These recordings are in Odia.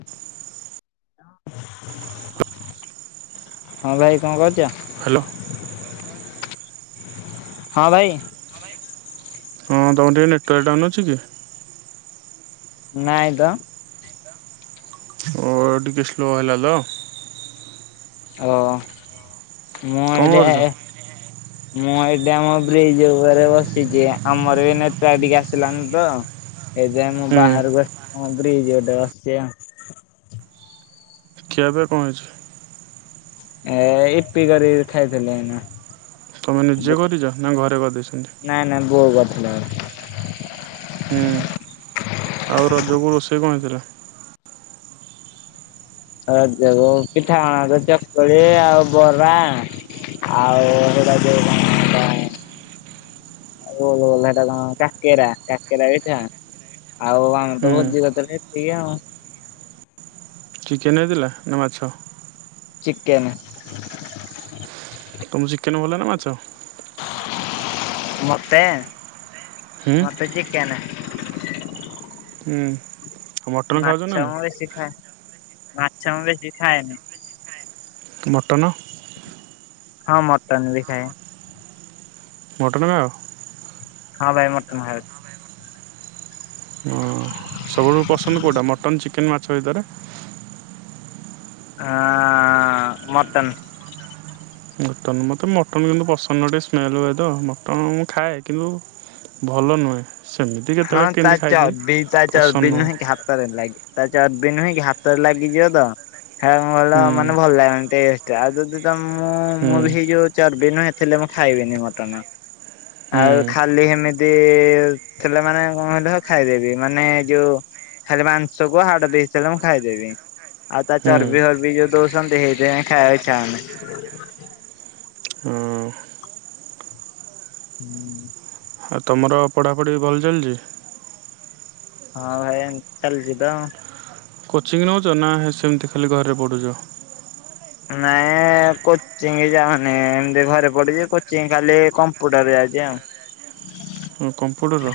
[inaudible] ହଁ ଭାଇ କଣ କରୁଚ, ହ୍ୟାଲୋ, ହଁ ଭାଇ, ହଁ ତମର ଟିକେ ନେଟୱାର୍କ ଡାଉନ୍ ଅଛି କି? ନାଇଁ ତ, ଓ ଟିକେ ସ୍ଲୋ ଆଇଲା ଲ, ଓ ମୁଁ କଣ ଆଇଲି କରୁଛ? ଏଁ, ମୁଁ ଏଇଠି ଆମ ବ୍ରିଜ ଓପେରେ ବସିଚି ଆମର ବି ନେଟୱାର ଟିକେ ଆସିଲାନି ତ, ଏ ଜାଏଁ ମୁଁ ହୁଁ ବାହାରୁକୁ ଆସି ମୁଁ ବ୍ରିଜ ଓପେରେ ବସଚି ଆମ୍ ଖିଆ ପିଆ କଁ ହେଇଛି? ଏଇ ପିବାରେ ଖାଇଥିଲି ଆଜ୍ଞା, ତମେ ନିଜେ କରିଚ ନା ଘରେ କରିଦେଇଚନ୍ତି, ନାଇଁ ନାଇଁ ବୋଉ କରିଥିଲା ବୋଧେ, ହୁଁ ଆଉ ରଜକୁ ରୋଷେଇ କଁ ହେଇଥିଲା? ରଜକୁ ପିଠାପଣାରେ ଚକୁଳି ଆଉ ବରା, ଆଉ ସେଇଟା ଯୋଉ କଣ, ଓହୋ ନାଟା କଣ କାକେରା କାକେରା ପିଠା ଆଉ ଆମେ ହୁଁ ତ ଭୋଜି କରିଥିଲେ, [unintelligible] ଚିକେନ୍ ହେଇଥିଲା ନା ମାଛ? ଚିକେନେ, ତେକ୍ ତମକୁ ଚିକେନ ଭଲ ନା ମାଛ? ମତେ ହୁଁ ମତେ ଚିକେନେ, ହୁଁ, ଆଉ ମଟନ୍ ଖାଉଛ ନା ମାଛ ନାଇଁ? ମୁଁ ବେଶୀ ଖାଏ ମାଛ ମୁଁ ବେଶୀ ଖାଏନି, ମଟନ, ହଁ ମଟନ୍ ବି ଖାଏଁ, ମଟନ୍ ନା ଆଉ, ହଁ ଭାଇ ମଟନ୍ ଖାଉଚି, ହଁ ସବୁଠୁ ପସନ୍ଦ କୋଉଟା ମଟନ୍ ଚିକେନ୍ ମାଛ ଭିତରେ, ହଁ ଅଁ ମଟନ୍, ମଟନ୍ ମୋତେ ମଟନ୍ କିନ୍ତୁ ପସନ୍ଦ ନୁଅଁ ଟିକେ ସ୍ମେଲ୍ ହୁଏ ତ ମଟନ୍ ମୁଁ ଖାଏ କିନ୍ତୁ, ଭଲ ନୁହେଁ, ସେମିତି ହଁ କେତେବେଳେ ତା କେମିତି ଖାଇଦିଏ। ଚର୍ବି ତା ପସନ୍ଦ ଚର୍ବି ନୁହଁ ନୁହେଁ କି ହାତରେ ଲାଗି ତା ଚର୍ବି ନୁହେଁ କି ହାତରେ ଲାଗିଯିବ ତ ହେଲେ କଁ କଇଲ ହୁଁ ମାନେ ଭଲ ଲାଗେନି ଟେଷ୍ଟ ଆଉ ତୁ-ତୁ, ତ ମୁଁ-ମୁଁ ହୁଁ ବି ସେଇ ଯୋଉ ଚର୍ବି ନୁହେଁ ଥିଲେ ମୁଁ ଖାଇବିନି ମଟନ, ଆଉ ହୁଁ ଖାଲି ହେମିତି ଥିଲେ ମାନେ କଁ କିଇଲ ଖାଇଦେବି ମାନେ ଯୋଉ, ଖାଲି ମାଂସ କୁ ହାଡ଼ ପିସ୍ ଦେଲେ ମୁଁ ଖାଇଦେବି, ଆଉ ତା ହୁଁ ଚର୍ବି ହର୍ବି ଯୋଉ ଦୋଉଛନ୍ତି ସେଇଥି ପାଇଁ ଖାଇଆକୁ ଇଛା ହଉନି, ହୁଁ, ହୁଁ, ଆଉ ତମର ପଢ଼ାପଢ଼ି ଭଲ ଚାଲଛି? ହଁ ଭାଇ ଏମ୍ ଚାଲଛିତ, କୋଚିଂ ନଉଛ ନା ହେ ସେମତି ଖାଲି ଘରେ ପଢ଼ୁଛ? ନାଇଁ ଏ, ଏଁ କୋଚିଂ ଯାଉନି ଏମତି ଘରେ ପଡ଼ୁଛି କୋଚିଂ ଖାଲି କମ୍ପୁଟର ଯାଉଛି ଆଉ, ହଁ କମ୍ପୁଟର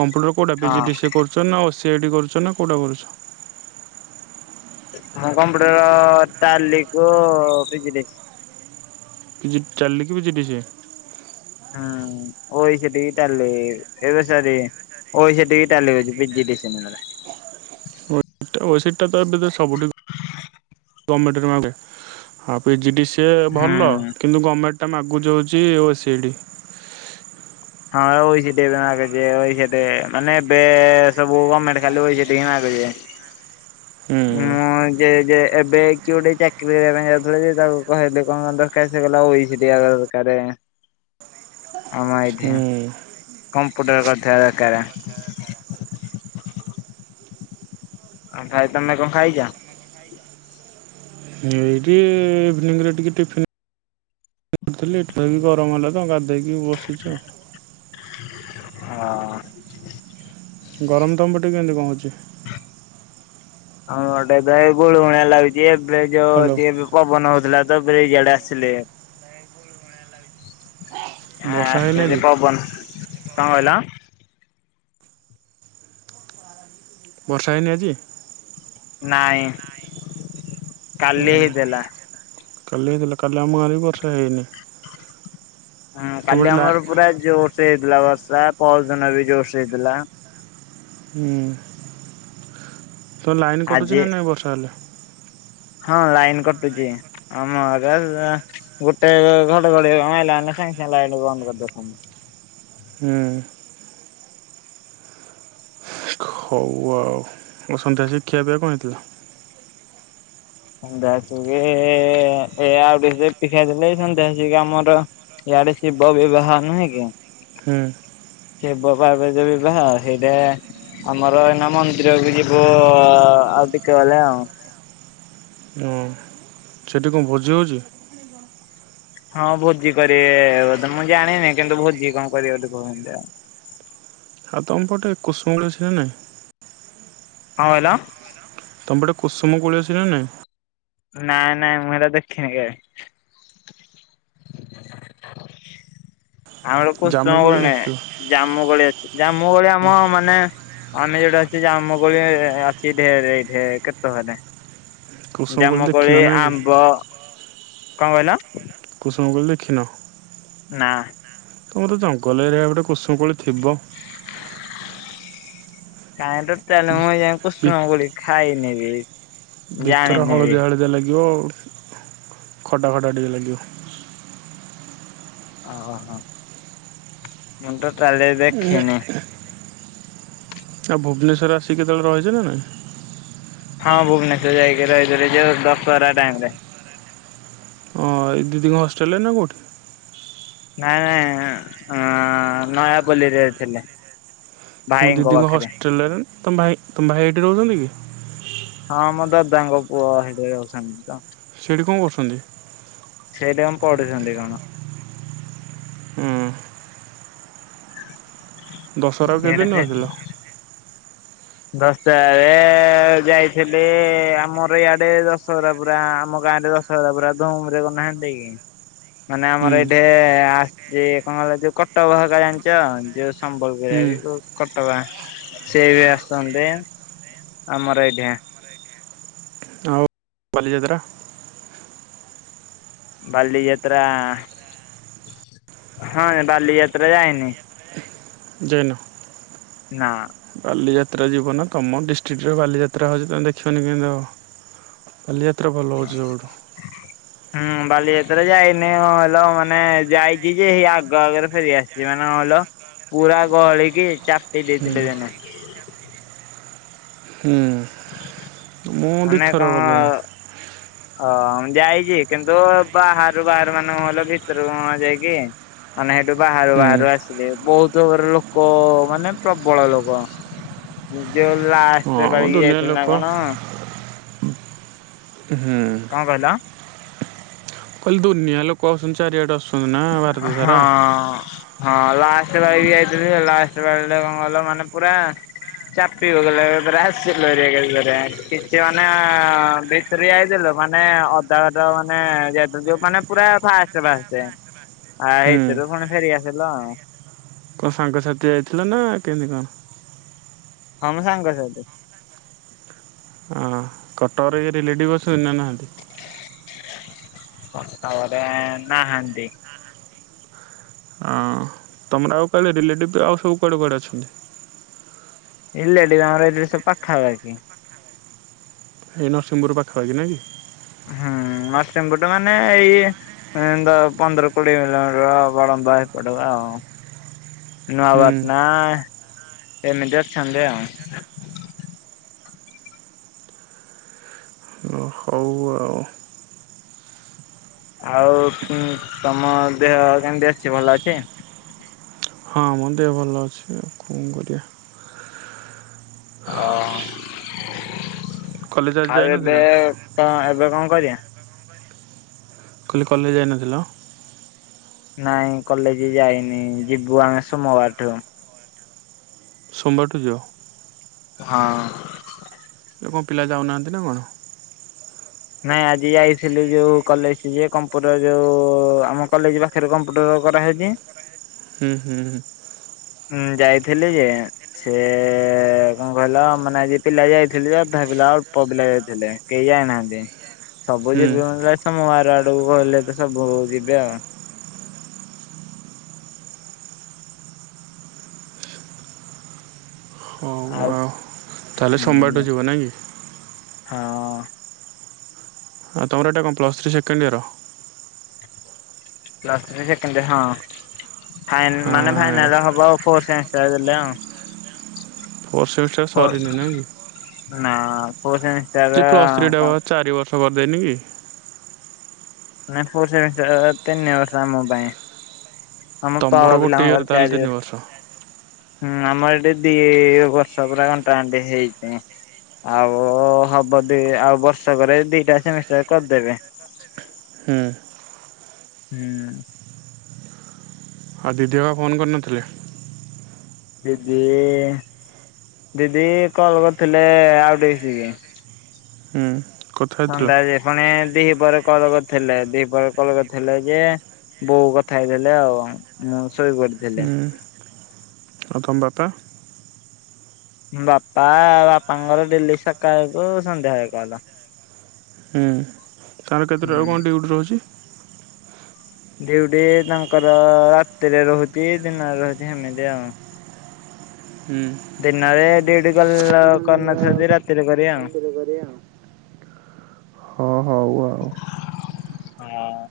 କମ୍ପୁଟର କୋଉଟା ପି ହଁ ଜି ଡି ସି ଏ କୋର ଚନା ଓ ସି ଆଇ ଡି କରୁଚନା କୋଉଟା କରୁଛ? ମୁଁ କମ୍ପ୍ୟୁଟର ଟାଲି କୁ ପି ଜି ଡି ସି ଜିପ ଚାଲି କୁ ପି ଜି ଡି ସି ହଁ। ଓଇସିଟିକି ଟାଲି ଏବେ ସରିନି ମୋର ବି ସେତିକି ଟାଲି ଅଛି ପି ଜି ଡି ସି ନୁହ ନା। ଟା ଓଇସିଟି ଟା ତ ଏବେ ବେ ସବୁ ହଁ [inaudible] ଗମେଣ୍ଟ ରେ ମାଗେ ହଁ ପିଜି ଡି ସିଏ ଭଲ ହୁଁ। କିନ୍ତୁ ଗମେଣ୍ଟ ଟେ ମାଗୁ ଯଉଛି ଓସିଡି। ହଁ ବା ଓଇସିଟି ଏବେ ମାଗୁଛି ଓଇସିଟି ମାନେ ଏବେ ସବୁ ଗମେଣ୍ଟ ଖାଲି ଓଇସିଟି ହିଁ ମାଗୁଛି। ହୁଁ ମୁଁ ଆ ଯେ ଯେ ଏବେ କିଏ ଗୋଟେ ଚାକିରି କରିବା ପାଇଁ ଯାଉଥିଲା ଯେ ତାକୁ କହିଲେ କଣ କଣ ଦରକାର ସେ କହିଲା ଓଇସିଟି ଆ କାରେ ଆଉ ମାଇଧି ହୁଁ କମ୍ପ୍ୟୁଟର କରିଥିବା ଦରକାରେ। ଆଉ ଭାଇ ତମେ କଣ ଖାଇଛ? ଏଇଠି ଇଭିନିଂରେ ଟିକେ ଟିଫିନ୍ ଥିଲି ଏଠି ଖାଇକି ଗରମ ହେଲା ତ ଗାଧେଇକି ବସିଛି ଆଉ। ଆ। ଗରମ ତମ ପଟେ କେଏଁନ୍ତି କଣ ହଉଛି? ଆମ ଆଡେ ଏବେ ଗୁଳୁଗୁଳିଆ ଲାଗୁଛି ଏବେ ଯୋଉ ହ୍ୟାଲୋ ଯିଏ ବି ପବନ ହଉଥିଲା ତ ବ୍ରିଜ୍ ଆଡେ ଆସିଲେ। ବର୍ଷା ହେଇନି ଆସିଲେ ଆଜି ପବନ କଣ କହିଲ? ବର୍ଷା ହେଇନି ଆଜି? ନାଇଁ। କାଲି ହଁ ହେଇଥିଲା। କାଲି ହେଇଥିଲା କାଲି ଆମ ଗାଁରେ ବି ବର୍ଷା ହେଇନି। ହଁ ତମର କାଲି ଲା ଆମର ପୁରା ଜୋରସେ ହେଇଥିଲା ବର୍ଷା ପହରଦିନ ବି ଜୋରସେ ହେଇଥିଲା। ହଁ। ତ ଲାଇନ୍ କଟୁଛି ଆଜି ନା ନାହିଁ ବର୍ଷା ହେଲେ? ହଁ ଲାଇନ୍ କଟୁଛି। ଆମ ଆଡେ ଗୋଟାଏ ଘଡଘଡି ମାଇଲା ମାନେ ସାଙ୍ଗେସାଙ୍ଗେ ଲାଇନ ବନ୍ଦ କରିଦଉଛନ୍ତି। ହଁ। ହଉ ଆଉ ଆଉ ସନ୍ଧ୍ୟା ଶୀ ଖିଆପିଆ କଣ ହେଇଥିଲା? ସନ୍ଧ୍ୟା ଆସିକି ଏ ଏ ଆଉ ଟିକେ ରୁଟି ଖାଇଥିଲି ସନ୍ଧ୍ୟା ଆସିକି ଆମର ଇଆଡେ ଶିବ ବିବାହ ନୁହେଁ କି ହଁ। ଶିବ ପାର୍ବତୀ ବିବାହ ସେଇଟା ଆମର ଏଇନା ମନ୍ଦିରକୁ ଯିବୁ ଆଉ ଟିକେ ଗଲେ ଆଉ। ହଁ। ସେଠି କଣ ଭୋଜି ହଉଛି? ହଁ ଭୋଜି କରିବେ ବୋଧେ ମୁଁ ଜାଣିନି କିନ୍ତୁ ଭୋଜି କଣ କରିବେ ବୋଧେ କହୁଛନ୍ତି ଆଉ। ଆଉ ତମପଟେ କୁସୁମ କୋଳି ଅଛି ନା ନାହିଁ? କଣ କହିଲ? ତମପଟେ କୁସୁମ କୋଳି ଅଛି ନା ନାହିଁ? ନାଇଁ ନାଇଁ ମୁଁ ସେଗୁରା ଦେଖିନି କେବେ। ଆମର ଜାମୁ କୁସୁମ କୋଳି ଦେଖିଥିବ ନାହିଁ। ଜାମୁ କୋଳି ଅଛି ଜାମୁ କୋଳି ଆମ ମାନେ ଅନେଇ ରହିଛି ଜାମୁ କୋଳି ଅଛି ଢେରେ ଏଇଠି କେତ ଭରେ। କୁସୁମ କୋଳି ଜାମୁକୋଳି, ଦେଖିନ ନାଇଁ କି ଆମ୍ବ, କଣ କହିଲ? କୁସୁମ କୋଳି ଦେଖିନ। ନା। ତମର ଜଙ୍ଗଲ ଏରିଆ ପଟେ କୁସୁମ କୋଳି ଥିବ। କାହିଁ ତ ଚାଲେ ମୁଁ ଭି ଯାଉ ଭି କୁସୁମ କୋଳି ଖାଇନି ବି। ଭିତର ଜାଣିନି ବି ହଳଦିଆ ହଳଦିଆ ଲାଗିବ ଖଟା ଖଟା ଟିକେ ଲାଗିବ। ଅ-ଅହ ମୁଁ ତ ତାହେଲେ ଦେଖିନି। ଆଉ ଭୁବନେଶ୍ୱର ଆସିକି କେତବେଳେ ରହିଛ ନା ନାଇଁ? ହଁ ଭୁବନେଶ୍ୱର ଯାଇକି ରହିଥିଲି ଯୋଉ ଦଶହରା ଟାଇମ ରେ। ହଁ ଏ ଦିଦିଙ୍କ ହଷ୍ଟେଲ ରେ ନା କଉଠି ନାଇଁ ନାଇଁ ନୟାପଲ୍ଲୀରେ ଥିଲେ। ମୋ ଭାଇଙ୍କ ଦିଦିଙ୍କ ପାଖରେ। ହୋଷ୍ଟଲ୍ ରେ ତମ ଭାଇ ତମ ଭାଇ ଏଇଠି ରହୁଛନ୍ତି କି? ହଁ ମୋ ଦଦାଙ୍କ ପୁଅ ହେଲେ ଅଛନ୍ତି ତ ସେଇଠି କଣ କରୁଛନ୍ତି? ସେଠ ଆମ ପଢୁଛନ୍ତି କଣ। ହୁଁ। ଦଶହରା କୁ କେତେ ସିଆଡେ ଦିନ ସେ ରହିଥିଲା। ଦଶଟାରେ ଯାଇଥିଲି ଆମର ଇଆଡେ ଦଶହରା ପୁରା ଆମ ଗାଁ ରେ ଦଶ ପୁରା ଧମରେ କହାନ୍ତି କିି ମାନେ ହୁଁ ଆମର ଏଇଠି ଆସିଛି କଣ କଲା ଯୋଉ କଟକହାଗ ଜାଣିଛ ଯୋଉ ସମ୍ବଲ ହୁଁ ବିରି କଟବା ସେଇ ବି ସନ୍ଦେ ଆମର ଏଇଠି। ଆଉ ବାଲିଯାତ୍ରା। ବାଲିଯାତ୍ରା ହଁ ବାଲିଯାତ୍ରା ଯାଇନି। ଯାଇନୁ ନାଁ। ବାଲିଯାତ୍ରା ଜୀବନା ତମ ଡିଷ୍ଟ୍ରିକଟରେ ବାଲିଯାତ୍ରା ହଉଛି ତମେ ଦେଖିବନି କେମିତି ହବ। ବାଲିଯାତ୍ରା ଭଲ ହଉଛି ସବୁଠୁ। [unintelligible] ହୁଁ ବାଲିଯାତ୍ରା ଯାଇନିଁ ହେଲେ ମାନେ ଯାଇଛି ଯେ ଆଗ ଆଗରେ ଫେରିଆସିଛି। ସେମାନେ କହିଲ ପୁରା ଗଳିକି କିି ଚାପି ହୁଁ ଦେଇଥିଲେ। ହୁଁ। ମୁଁ ମାନେ ଦିଥର ଗଲିଣି। କଣ ହଁ ମୁଁ ଯାଇଛି କିନ୍ତୁ ବାହାରୁ ବାହାର ମାନେ ହେଲ ଭିତରକୁ ଯାଇକି ମାନେ ସେଇଠୁ ବାହାରୁ ବାହାରୁ ହୁଁ ଆସି ବହୁତର ଲୋକ ମାନେ ପ୍ରବଳ ଲୋକ ଜୋ ହଁ ଲାଷ୍ଟରେ ଆମ ପାଳିକି ଦୁନିଆ ଯାଇଥିଲି ଲୋକ ନା କଣ? ହୁଁ। କଣ କହିଲ? ମୁଁ କହିଲି ଦୁନିଆ ଲୋକ ଆଉଛନ୍ତି ଚାରିଆଡୁଆସୁଛନ୍ତି ହଁ। ହଁ ଲାଷ୍ଟ ପାଳି କି ଯାଇଥିଲି। ଲାଷ୍ଟ ପାଳି କଣ କଲ ମାନେ ପୁରା ଚାପିଲା ଆସି କିଛି ମାନ [unintelligible] ଫେରିଆଇଥିଲୁ ମାନେ ଅଧା ବାଟମାନେ ଯେହେତୁ ମାନେ ଯଉ ମାନେ ପୁରା ଫାଷ୍ଟ ଫାଷ୍ଟ। ହୁଁ ଆଇଥିଲୁ ପୁଣି ଫେରି ଆସିଲ। କଣ ସାଙ୍ଗସାଥି ଯାଇଥିଲ ନା କେମିତି କଣ? ହଁ ମୁଁ ସାଙ୍ଗ ସାଥି। ହଁ କଟକ ରେ କିଏ ରିଲେଟିଭ ଅଛନ୍ତି ନା ନାହାନ୍ତି? କଟକ ରେ ନାହାନ୍ତି। ହଁ ତମର ଆଉ କାଲି ରିଲେଟିଭ ଆଉ ସବୁ କୁଆଡେ କୁଆଡେ ଅଛନ୍ତି? ରିଲେଟିଭ ଆମର ଏ ଯୋଉ ସବୁ ପାଖାପାଖି। ଏଇ ନରସିଂହପୁର ପାଖାପାଖି ନା କି? ହୁଁ ନରସିଂହପୁର ଟା ମାନେ ଏଇ ପନ୍ଦର କୋଡ଼ିଏ କିଲୋମିଟର ବଡମ୍ପା [unintelligible] ନୂଆବାଟ ନା ହୁଁ ଏମିତି ଅଛନ୍ତି ଆଉ। ହଉ ଆଉ। ଆଉ ତମ ଦେହ କେମିତି ଅଛି ଭଲ ଅଛି? ହଁ ମୋ ଦେହ ଭଲ ଅଛି। ଆଉ କଣ କରିବା। ଓ କଲେଜ ଆଜି ଆଉ ଏବେ ଯାଇନଥିଲ ଏବେ କଣ କରିବା? କାଲି କଲେଜ ଯାଇନଥିଲ? ନାଇଁ କଲେଜ ଯାଇନି। ଯିବୁ ଆମେ ସୋମବାରଠୁ। ସୋମବାର ଠୁ ଯିବ? ହଁ ଆଉ କଣ ପିଲା ଯାଉନାହାନ୍ତି ନା କଣ? ନାଇଁ ଆଜି ଯାଇଥିଲି। ଯୋଉ କଲେଜ ଯିଏ କମ୍ପୁଟର ଯୋଉ ଆମ କଲେଜ ର ଫେରେ କମ୍ପ୍ୟୁଟର କରାହଉଛି। ହୁଁ ହୁଁ ଉଁ ଯାଇଥିଲି ଯେ ସେ କଣ କହିଲ ମାନେ ପିଲା ଯାଇଥିଲି। ଅଧା ପିଲା ଅଳ୍ପ ପିଲା ଯାଇଥିଲେ। କେହି ଯାଇନାହାନ୍ତି। ସବୁ ହୁଁ ଯିବେ ମୋତେ ଲାଗୁଛି ସୋମ ବାର ଆଡକୁ କହିଲେ ତ ସବୁ ଯିବେ ଆଉ। ଆଉ ତାହେଲେ ହୁଁ ସୋମବାରଠୁ ଯିବ ନାଇଁ କି? ହଁ ଆଉ ତମର ଏଟା କଣ plus three second year? Plus three second year ହଁ ଫାଇନ୍ ମାନେ ଫାଇନ। ନେଲେ ହବ ଆଉ ଫୋର ସାଇନ୍ସ ଟା ଦେଲେ ଆଉ। ଫୋର୍ ସେମିଷ୍ଟର ଫୋର୍ ସରି ନି ନାହିଁ କି? ନା ଫୋର ସେମି ସେଇ ପ୍ଲସ ଥ୍ରୀ ଟା ପା ଚାରି ବର୍ଷ କରିଦେଇନି କି? ନାଇଁ ଫୋର ସେମିଷ୍ଟାର ତିନି ବର୍ଷ ଆମ ପାଇଁ। ଆମ ତମର ତଳ ଗୋଟେ ପିଲା ଙ୍କ ଇୟର ପାଇଁ ତାହେଲେ ତିନି ଚାରିବର୍ଷ। ବର୍ଷ ହୁଁ ଆମର ଏଠି ଦି ବର୍ଷ ପୁରା ଘଣ୍ଟା ଘଣ୍ଟି ହେଇଛି। ଆଉ ହବ ଦି ଆଉ ବର୍ଷ ପରେ। ଦିଟା ସେମିଷ୍ଟାର କରିଦେବେ। କରିଦେବେ। ହୁଁ ହୁଁ। ଆଉ ଦିଦି [unintelligible] ଫୋନ୍ କରିନଥିଲେ। ଦିଦି ଦିଦି କଲ୍ କରିଥିଲେ ଆଉ ଟିକେ [unintelligible] ହୁଁ। କଥା ହେଇଥିଲ ସନ୍ଧ୍ୟା ଯେ ଫୁଣି ଦିପହରେ କଲ୍ କରିଥିଲେ ଦିପହରେ କଲ୍ କରିଥିଲେ ଯେ ବୋଉ କଥା ହେଇଥିଲେ ଆଉ ମୁଁ ଶୋଇ ପଡିଥିଲି। ହୁଁ ଆଉ ତମ ବାପା ଉଁ ବାପା ବାପାଙ୍କର ଡେଲି ସକାଳକୁ ସନ୍ଧ୍ୟାବେଳେ କଲ୍। ହୁଁ ତମର କେତେଟାରୁ ହୁଁ କଣ ଡିଉଟି ରହୁଚି। ଡିଉଟି ତାଙ୍କର ରାତିରେ ରହୁଚି ଦିନରେ ରହୁଚି ଏମିତି ଆଉ। ହୁଁ। ଦିନରେ ଡିଉଟି କଲ କରିନଥିବ ଯଦି ରାତିରେ କରିବେ ଆଉ। ହଁ ହଉ ଆଉ ହଁ।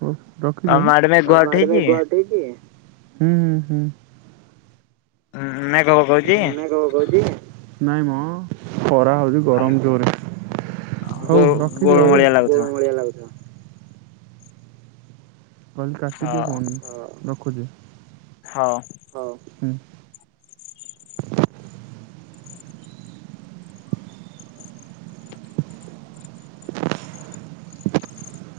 ହଉ ରଖିଦିଅ ତମ ଆଡେ ମେଘ ଉଠେଇଚି? ହୁଁ ହୁଁ। ମେଘ ପକୋଉଚି? ମେଘ ପକୋଉଚି? ନାଇଁ ମ ଖରା ହୋଉ ଗରମ ଜୋରେ ଗୋ ହୋଉ ରଖିଦିଅ ଗୋଳମୋଳିଆ ଲାଗୁଥିବ। ଗୋଲମାଳିଆ ଲାଗୁଥିବ। କହିଲି ହଁ। କାଟିଦିଅ ଫୋନ୍ ରଖୁଚି। ହଁ। ହୋଉ ହୁଁ। [inaudible]